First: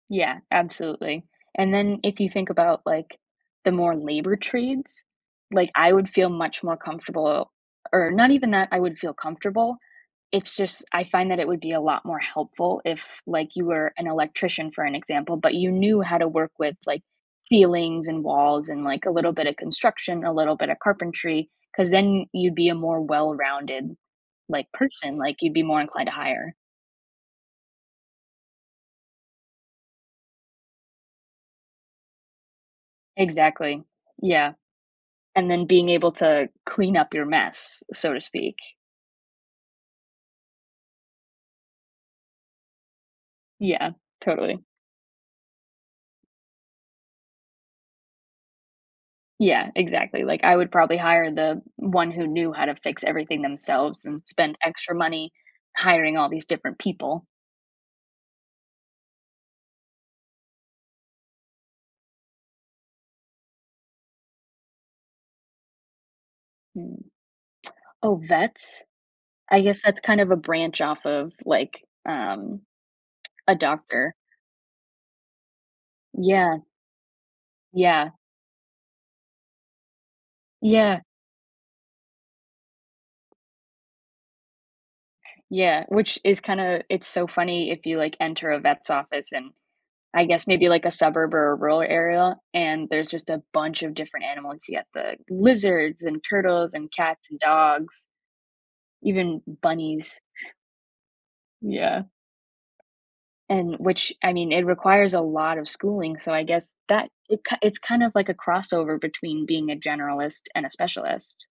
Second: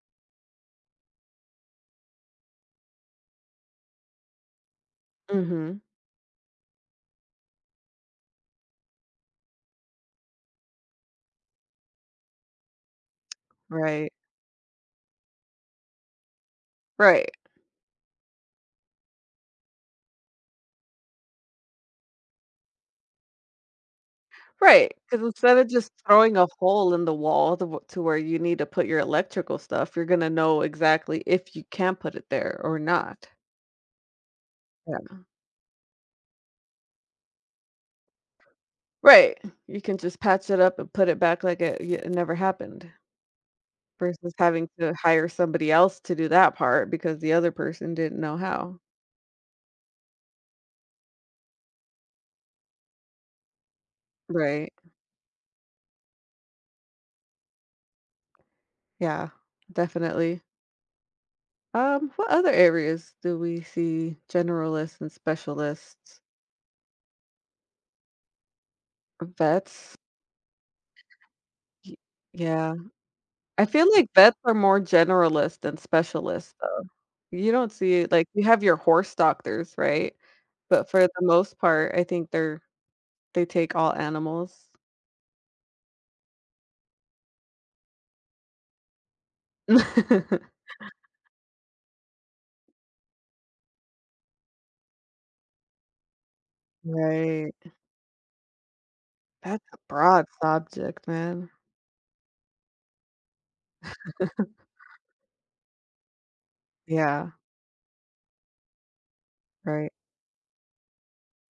Yeah, absolutely. And then if you think about, like, the more labor trades, like, Mhm. I would feel much more comfortable or not even that I would feel comfortable, it's just I find that it would be a lot more helpful if, like, you were an Right. electrician for an example, but you knew how to work with, like, Right. ceilings and walls and, like, a little bit of construction, a little bit of carpentry, 'cause then y you'd be a more well-rounded, like, Right, person, 'cause like, you'd instead be of more just inclined to throwing a hire. hole in the wall the wh to where you need to put your electrical stuff, you're gonna know exactly if you can put it there or not. Exactly, yeah. Yeah. And then being able to clean up your mess, so to speak. Right. You can just patch it up and put it back like it y it never happened Yeah, versus totally. having to hire somebody else to do that part because the other person didn't know how. Yeah, exactly, like, I would probably hire the one who knew how to fix everything themselves than spend Right. extra money hiring all these different people. Yeah, definitely. Um, what other areas do we see generalists and specialists? Hmm. Oh, vets? Um, I guess vets? that's kind of a branch off of, like, Y um, yeah. a I feel like doctor. vets are more generalist than specialist Yeah. though. You don't see Yeah. it like, you have your horse doctors, right? But Yeah. for the most part, I think they're they take all animals. Yeah, which is kinda it's so funny if you, like, enter a vet's office in I guess maybe, like, a suburb or a rural area, and there's just a bunch of different animals, you get the lizards and turtles and cats and Right. dogs, even That's a bunnies. broad subject, man. Yeah. And which, I mean, it requires a lot of schooling, so I guess that Yeah. it ki it's kind of like a crossover between being a Right. generalist and a specialist.